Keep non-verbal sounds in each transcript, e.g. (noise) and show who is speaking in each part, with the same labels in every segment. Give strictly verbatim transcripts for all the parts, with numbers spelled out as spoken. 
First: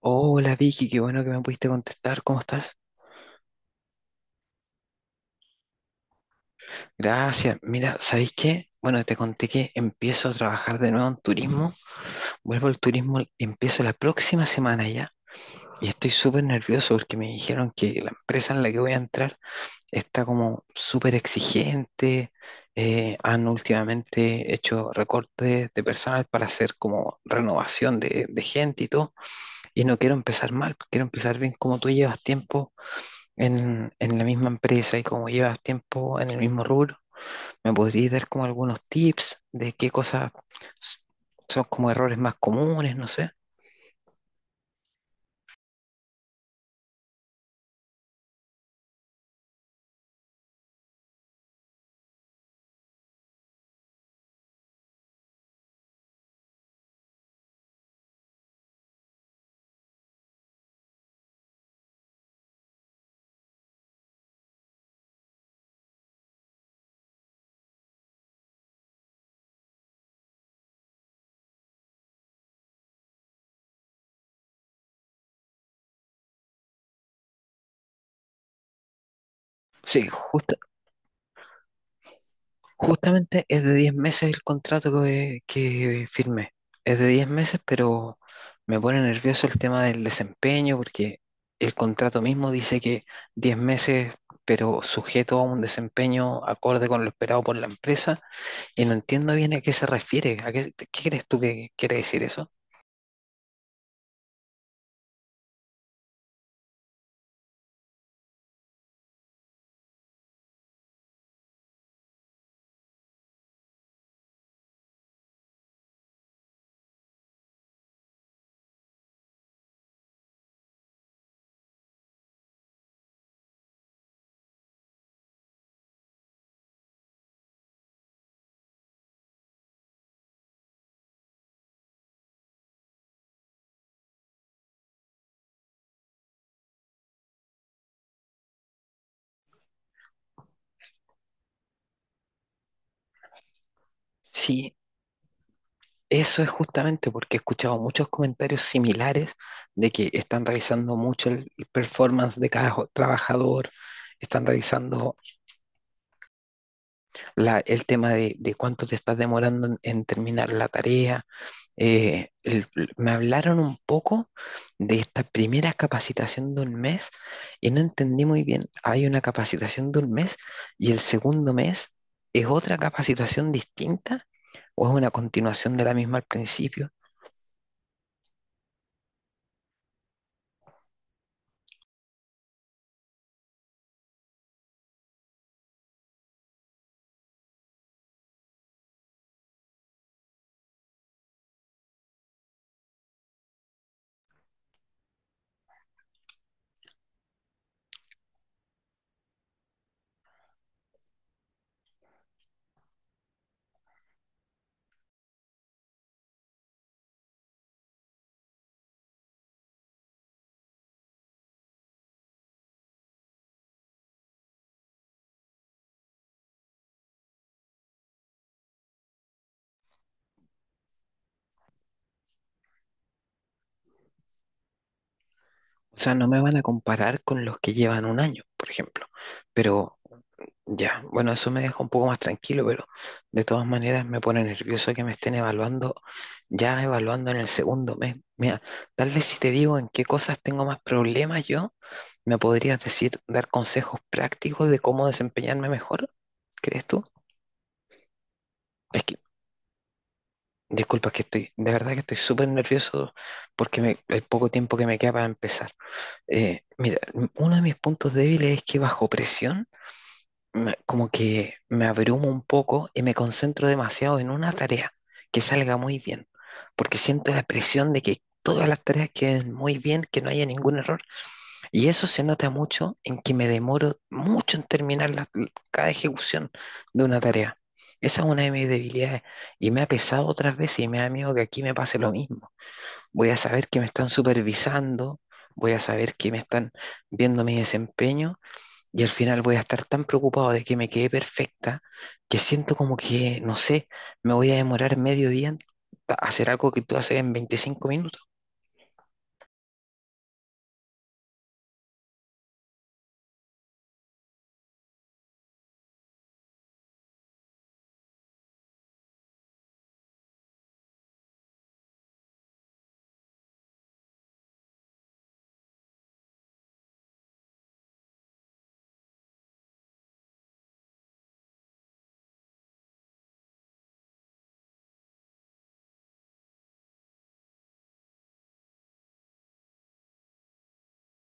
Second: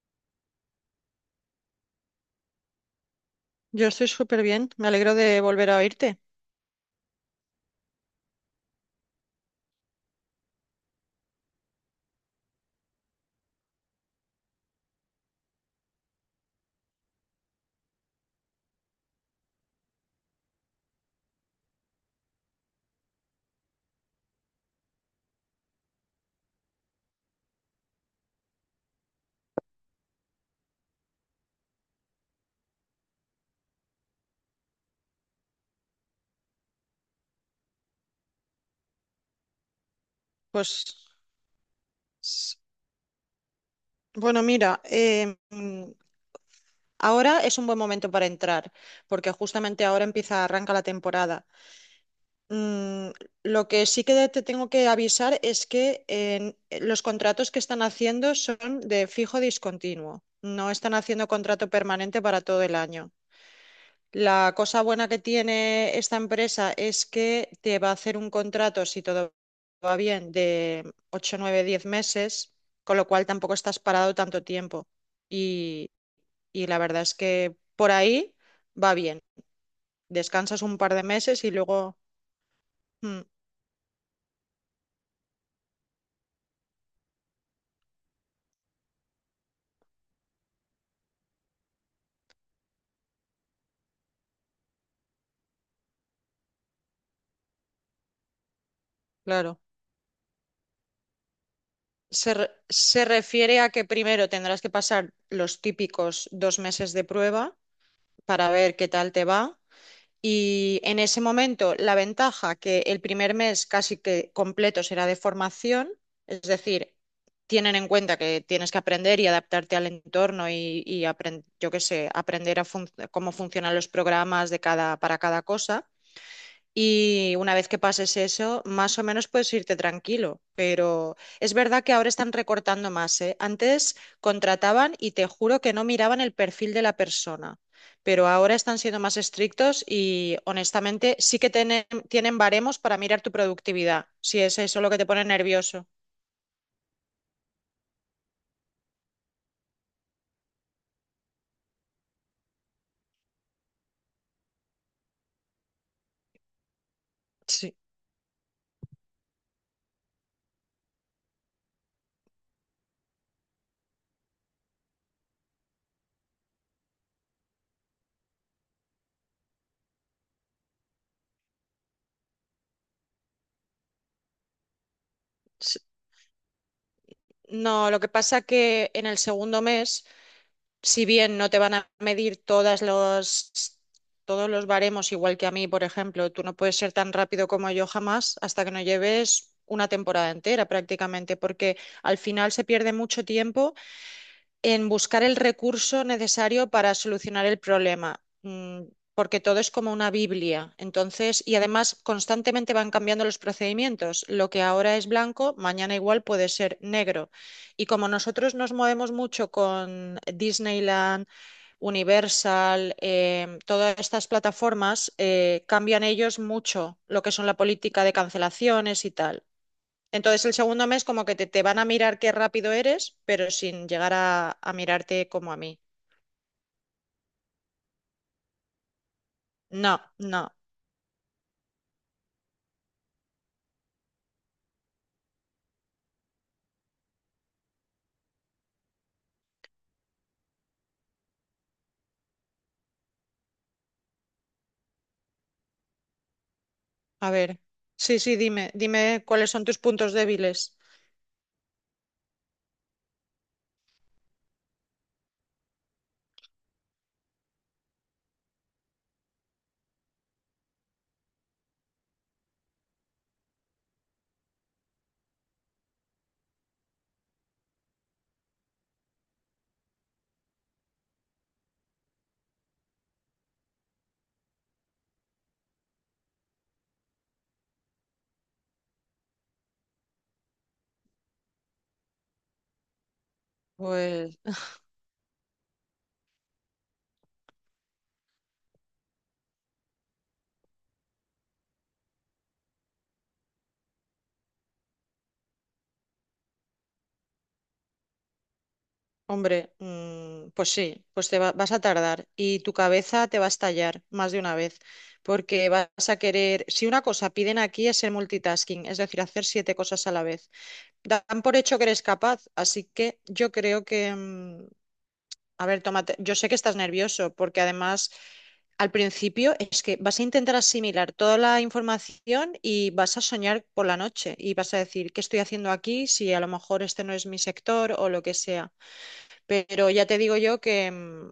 Speaker 1: Hola Vicky, qué bueno que me pudiste contestar. ¿Cómo estás?
Speaker 2: Yo estoy súper bien, me alegro de volver a oírte.
Speaker 1: Gracias. Mira, ¿sabéis qué? Bueno, te conté que empiezo a trabajar de nuevo en turismo. Vuelvo al turismo, empiezo la próxima semana ya. Y estoy súper nervioso porque me dijeron que la empresa en la que voy a entrar está como súper exigente. eh, han últimamente hecho recortes de personal para hacer como renovación de, de gente y todo. Y no quiero empezar mal, quiero empezar bien como tú llevas tiempo en, en la misma empresa y como llevas tiempo en el mismo rubro, ¿me podrías dar como algunos tips de qué cosas
Speaker 2: Pues,
Speaker 1: s- son como errores más
Speaker 2: s-
Speaker 1: comunes? No sé.
Speaker 2: bueno, mira, eh, mm, ahora es un buen momento para entrar, porque justamente ahora empieza, arranca la temporada. Mm, lo que sí que te tengo que avisar es que en- los contratos que están haciendo son de fijo discontinuo, no están haciendo contrato permanente para todo el año. La cosa buena que tiene esta empresa es que te va a hacer un contrato, si todo va bien, de ocho, nueve, diez meses, con lo cual tampoco estás parado tanto tiempo. Y, y la verdad es que por ahí va bien.
Speaker 1: Sí, justa-
Speaker 2: Descansas un par de meses y luego. Mm.
Speaker 1: justamente es de diez meses el contrato que, que firmé. Es de diez meses, pero me pone nervioso el tema del desempeño porque el contrato mismo dice que diez meses, pero sujeto a un desempeño acorde con lo esperado por la empresa. Y no entiendo bien
Speaker 2: Claro.
Speaker 1: a qué se refiere. ¿A qué, qué crees tú que quiere decir
Speaker 2: Se, re-
Speaker 1: eso?
Speaker 2: se refiere a que primero tendrás que pasar los típicos dos meses de prueba para ver qué tal te va. Y en ese momento, la ventaja que el primer mes casi que completo será de formación, es decir, tienen en cuenta que tienes que aprender y adaptarte al entorno y, y apren- yo qué sé, aprender a func- cómo funcionan los programas de cada, para cada cosa. Y una vez que pases eso, más o menos puedes irte tranquilo. Pero es verdad que ahora están recortando más, ¿eh? Antes contrataban y te juro que no miraban el perfil de la persona. Pero ahora están siendo más estrictos y honestamente sí que tienen, tienen, baremos para mirar tu productividad, si es
Speaker 1: Sí,
Speaker 2: eso lo que te pone nervioso.
Speaker 1: eso es justamente porque he escuchado muchos comentarios similares de que están revisando mucho el el performance de cada jo- trabajador, están revisando la-
Speaker 2: Sí.
Speaker 1: el tema de, de cuánto te estás demorando en, en terminar la tarea. Eh, el- Me hablaron un poco de esta primera capacitación de un mes y no entendí muy bien. Hay una capacitación de un mes y el segundo mes es otra capacitación distinta o es una continuación
Speaker 2: Sí.
Speaker 1: de la misma al principio.
Speaker 2: No, lo que pasa que en el segundo mes si bien no te van a medir todas los, todos los baremos igual que a mí, por ejemplo, tú no puedes ser tan rápido como yo jamás hasta que no lleves una temporada entera prácticamente, porque al final se pierde mucho tiempo en buscar el recurso necesario para solucionar el problema, mm, porque todo es como una Biblia. Entonces, y además constantemente van cambiando los procedimientos. Lo que ahora es blanco, mañana igual puede ser negro. Y como nosotros nos movemos mucho con Disneyland, Universal, em, todas estas plataformas, eh, cambian ellos mucho lo que son la política de cancelaciones y tal. Entonces el segundo mes como que te, te van a mirar qué rápido eres, pero sin llegar a, a mirarte como a mí.
Speaker 1: O sea, no me van a comparar con los que llevan un año, por ejemplo, pero
Speaker 2: No, no.
Speaker 1: ya, bueno, eso me deja un poco más tranquilo, pero de todas maneras me pone nervioso que me estén evaluando, ya evaluando en el segundo mes. Mira, tal vez si te digo en qué cosas tengo más problemas yo, me podrías decir, dar consejos prácticos de cómo desempeñarme mejor, ¿crees tú?
Speaker 2: A ver. Sí, sí, dime,
Speaker 1: Es que,
Speaker 2: dime cuáles son tus puntos débiles.
Speaker 1: disculpa, es que estoy, de verdad que estoy súper nervioso porque me, el poco tiempo que me queda para empezar. Eh, mira, m- uno de mis puntos débiles es que bajo presión me- como que me abrumo un poco y me concentro demasiado en una tarea que salga muy bien, porque siento la presión de que todas las tareas queden muy bien, que no haya ningún error. Y eso se nota mucho en que me demoro mucho en terminar la- cada ejecución de una tarea. Esa es una de mis debilidades y me ha pesado otras veces y me da miedo que aquí me pase lo mismo. Voy a saber que me están
Speaker 2: Pues,
Speaker 1: supervisando, voy a saber que me están viendo mi desempeño y al final voy a estar tan preocupado de que me quede perfecta que siento como que, no sé, me voy a demorar medio día en hacer algo que tú haces en veinticinco minutos.
Speaker 2: hombre, mm, pues sí, pues te va- vas a tardar y tu cabeza te va a estallar más de una vez, porque vas a querer, si una cosa piden aquí es el multitasking, es decir, hacer siete cosas a la vez. Dan por hecho que eres capaz, así que yo creo que, mm, a ver, tómate. Yo sé que estás nervioso porque además al principio es que vas a intentar asimilar toda la información y vas a soñar por la noche y vas a decir, ¿qué estoy haciendo aquí? Si a lo mejor este no es mi sector o lo que sea. Pero ya te digo yo que mm,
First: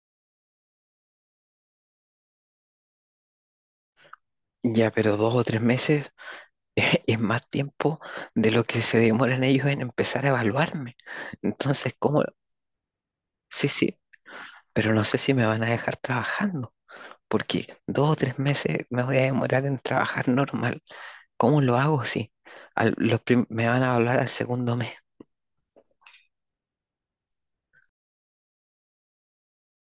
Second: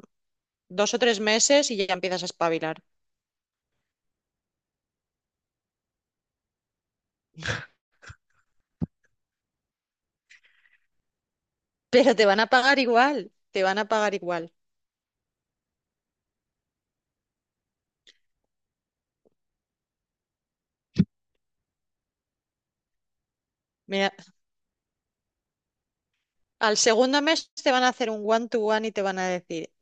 Speaker 2: dos o tres meses y ya empiezas a espabilar.
Speaker 1: Ya, pero dos o tres meses (laughs) es más tiempo de lo que se demoran ellos en empezar a evaluarme. Entonces,
Speaker 2: Pero
Speaker 1: ¿cómo?
Speaker 2: te van a pagar igual, te
Speaker 1: Sí,
Speaker 2: van a
Speaker 1: sí,
Speaker 2: pagar igual.
Speaker 1: pero no sé si me van a dejar trabajando, porque dos o tres meses me voy a demorar en trabajar normal. ¿Cómo lo hago? Sí, al- los prim- me van a
Speaker 2: Mira,
Speaker 1: hablar al segundo mes.
Speaker 2: al segundo mes te van a hacer un one-to-one y te van a decir,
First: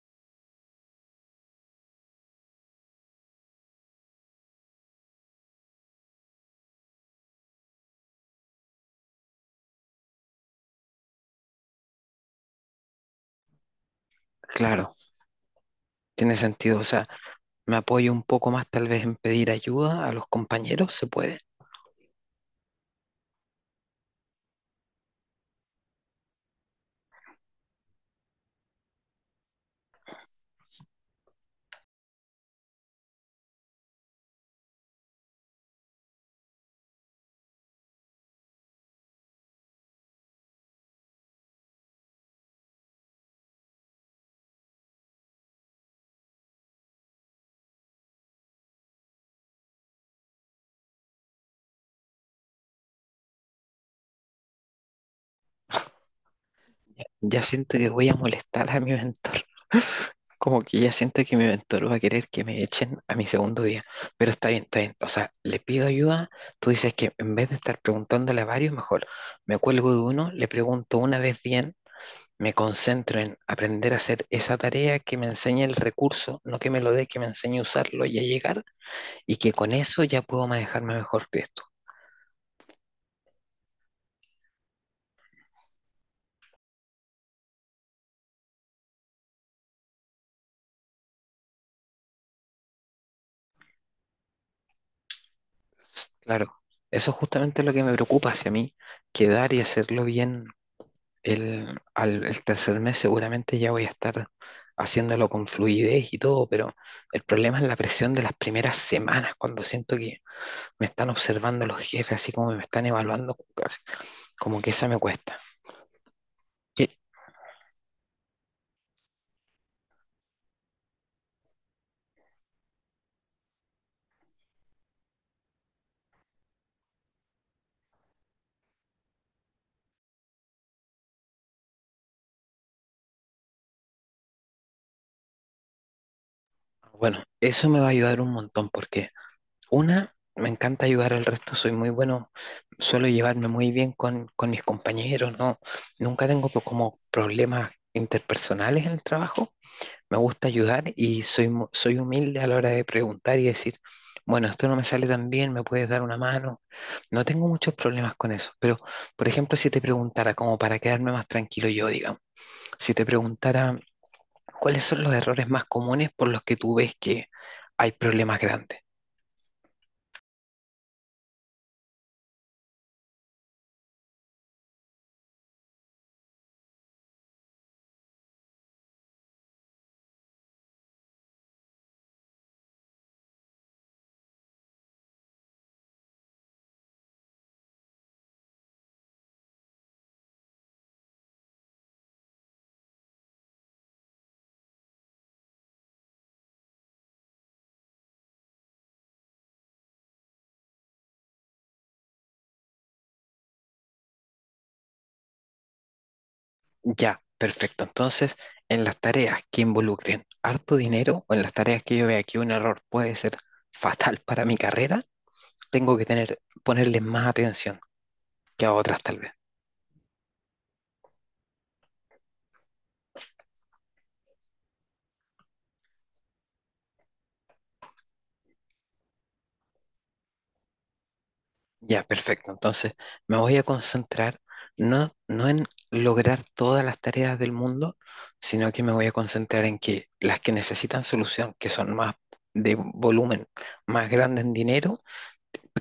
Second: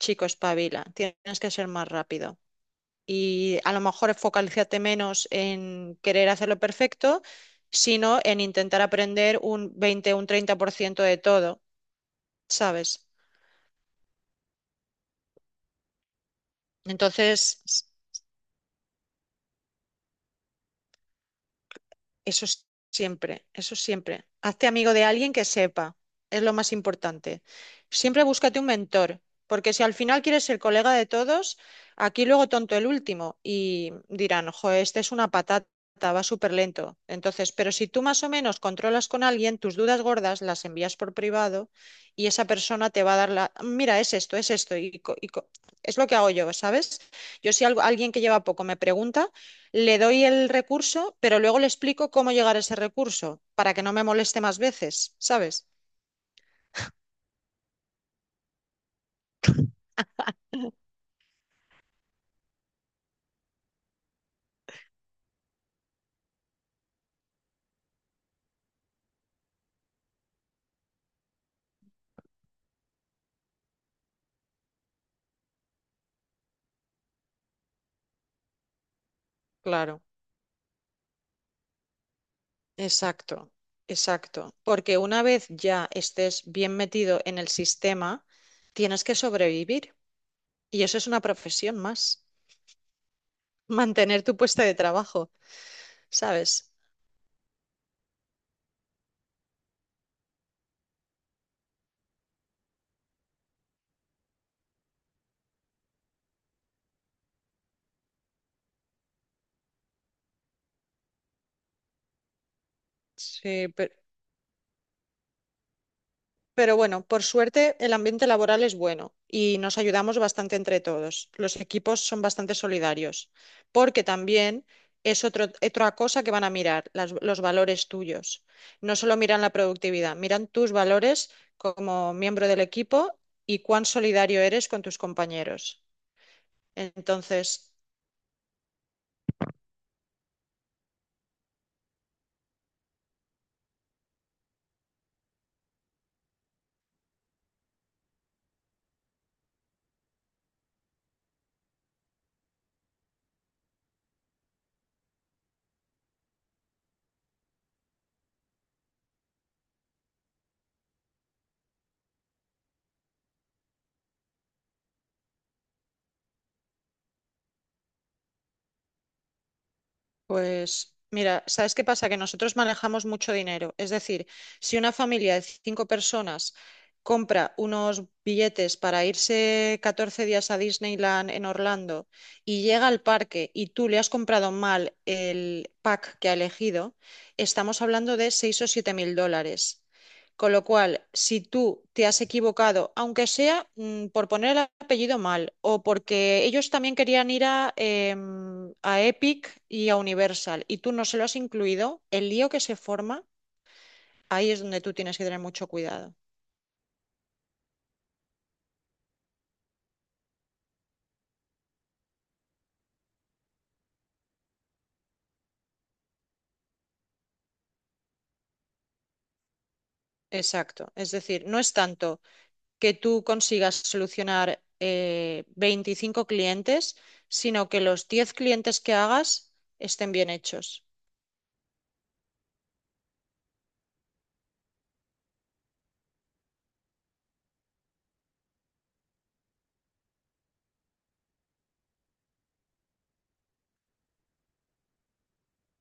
Speaker 2: chico, espabila, tienes que ser más rápido. Y a lo mejor focalízate menos en querer hacerlo perfecto, sino en intentar aprender un veinte o un treinta por ciento de todo, ¿sabes?
Speaker 1: Claro, tiene sentido. O sea,
Speaker 2: Entonces,
Speaker 1: me apoyo un poco más tal vez en pedir ayuda a los compañeros, se puede.
Speaker 2: eso s- siempre, eso siempre. Hazte amigo de alguien que sepa, es lo más importante. Siempre búscate un mentor, porque si al final quieres ser colega de todos, aquí luego tonto el último y dirán, ojo, este es una patata, va súper lento. Entonces, pero si tú más o menos controlas con alguien, tus dudas gordas las envías por privado y esa persona te va a dar la, mira, es esto, es esto, y, co- y co- es lo que hago yo, ¿sabes? Yo si algo, alguien que lleva poco me pregunta, le doy el recurso, pero luego le explico cómo llegar a ese recurso, para que no me moleste más veces, ¿sabes?
Speaker 1: Ya siento que voy a molestar a mi mentor. (laughs) Como que ya siento que mi mentor va a querer que me echen a mi segundo día. Pero está bien, está bien. O sea, le pido ayuda. Tú dices que en vez de estar preguntándole a varios, mejor me cuelgo de uno, le pregunto una vez bien, me concentro en aprender a hacer esa tarea que me enseña el recurso, no que me lo dé, que me enseñe a usarlo y a llegar, y que con
Speaker 2: Claro,
Speaker 1: eso ya puedo manejarme mejor que esto.
Speaker 2: exacto, exacto. Porque una vez ya estés bien metido en el sistema, tienes que sobrevivir. Y eso es una profesión más, mantener tu puesto de trabajo,
Speaker 1: Claro,
Speaker 2: ¿sabes?
Speaker 1: eso es justamente lo que me preocupa hacia mí, quedar y hacerlo bien. El, al, el tercer mes seguramente ya voy a estar haciéndolo con fluidez y todo, pero el problema es la presión de las primeras semanas, cuando siento que me están observando los jefes, así como me están evaluando,
Speaker 2: Sí,
Speaker 1: casi,
Speaker 2: pe-
Speaker 1: como que esa me cuesta.
Speaker 2: pero
Speaker 1: Que,
Speaker 2: bueno, por suerte el ambiente laboral es bueno y nos ayudamos bastante entre todos. Los equipos son bastante solidarios, porque también es otro- otra cosa que van a mirar, las- los valores tuyos. No solo miran la productividad, miran tus valores como miembro del equipo y cuán solidario eres con tus compañeros.
Speaker 1: bueno, eso
Speaker 2: Entonces,
Speaker 1: me va a ayudar un montón porque una, me encanta ayudar al resto, soy muy bueno, suelo llevarme muy bien con, con mis compañeros, no, nunca tengo po- como problemas interpersonales en el trabajo. Me gusta ayudar y soy, mu- soy humilde a la hora de preguntar y decir, bueno, esto no me sale tan bien, ¿me puedes dar una mano? No tengo muchos problemas con eso, pero por ejemplo, si te preguntara, como para quedarme más tranquilo yo, digamos, si te preguntara cuáles son los errores más comunes por los que tú ves que hay problemas grandes.
Speaker 2: pues mira, ¿sabes qué pasa? Que nosotros manejamos mucho dinero. Es decir, si una familia de cinco personas compra unos billetes para irse catorce días a Disneyland en Orlando y llega al parque y tú le has comprado mal el pack que ha elegido, estamos hablando de seis o siete mil dólares. Con lo cual, si tú te has equivocado, aunque sea mm, por poner el apellido mal o porque ellos también querían ir a, em, a Epic y a Universal y tú no se lo has incluido, el lío que se forma, ahí es donde tú tienes que tener mucho cuidado.
Speaker 1: Ya, perfecto. Entonces, en las tareas que involucren harto dinero o en las tareas que yo vea que un error puede ser fatal para mi carrera, tengo que tener, ponerle más atención que a otras tal vez.
Speaker 2: Exacto. Es decir, no es tanto que tú consigas solucionar eh, veinticinco clientes, sino que los diez clientes que hagas estén bien hechos.
Speaker 1: Ya, perfecto. Entonces, me voy a concentrar no, no en lograr todas las tareas del mundo, sino que me voy a concentrar en que las que necesitan solución, que son más de volumen, más grande en dinero,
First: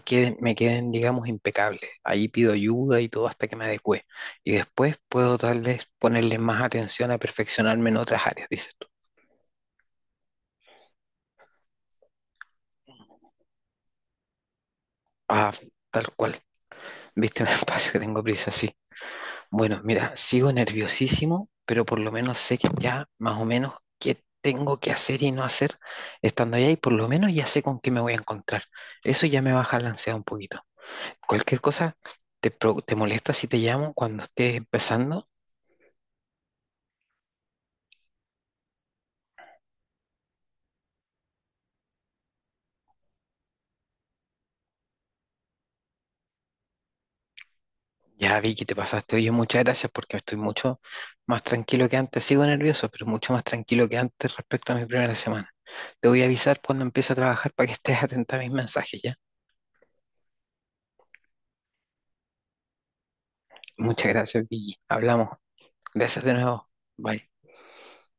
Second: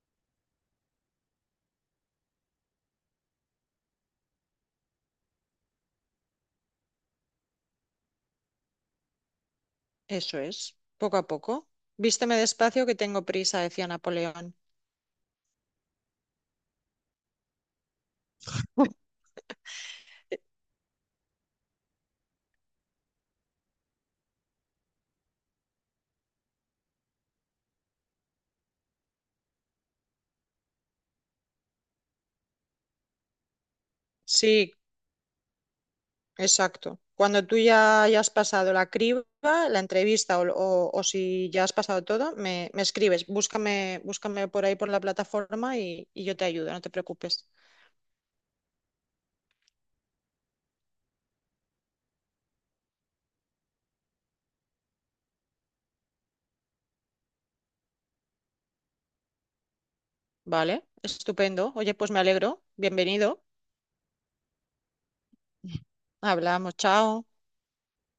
Speaker 1: queden, me queden, digamos, impecables. Ahí pido ayuda y todo hasta que me adecue. Y después puedo tal vez ponerle más atención a perfeccionarme en otras áreas, dices tú.
Speaker 2: Eso es, poco a poco. Vísteme despacio que tengo prisa, decía Napoleón.
Speaker 1: Ah, tal cual. Viste, (laughs) me espacio que tengo prisa, sí. Bueno, mira, sigo nerviosísimo, pero por lo menos sé que ya más o menos qué tengo que hacer y no hacer estando allá y por lo menos ya sé con qué me voy a encontrar. Eso ya me baja la ansiedad un poquito. Cualquier cosa, ¿te, pro- te molesta si te llamo cuando esté
Speaker 2: Sí,
Speaker 1: empezando?
Speaker 2: exacto. Cuando tú ya hayas pasado la criba, la entrevista o, o- o si ya has pasado todo, me, me escribes. Búscame, búscame por ahí por la plataforma y, y yo te ayudo, no te preocupes.
Speaker 1: Ya vi que te pasaste. Oye, muchas gracias porque estoy mucho más tranquilo que antes. Sigo nervioso, pero mucho más tranquilo que antes respecto a mi primera semana. Te voy a avisar cuando empiece a trabajar para que estés (laughs) atenta a mis mensajes, ¿ya?
Speaker 2: Vale, estupendo. Oye, pues me alegro. Bienvenido.
Speaker 1: Muchas gracias, Vicky. Hablamos.
Speaker 2: (laughs)
Speaker 1: Gracias de nuevo.
Speaker 2: Hablamos, chao.
Speaker 1: Bye.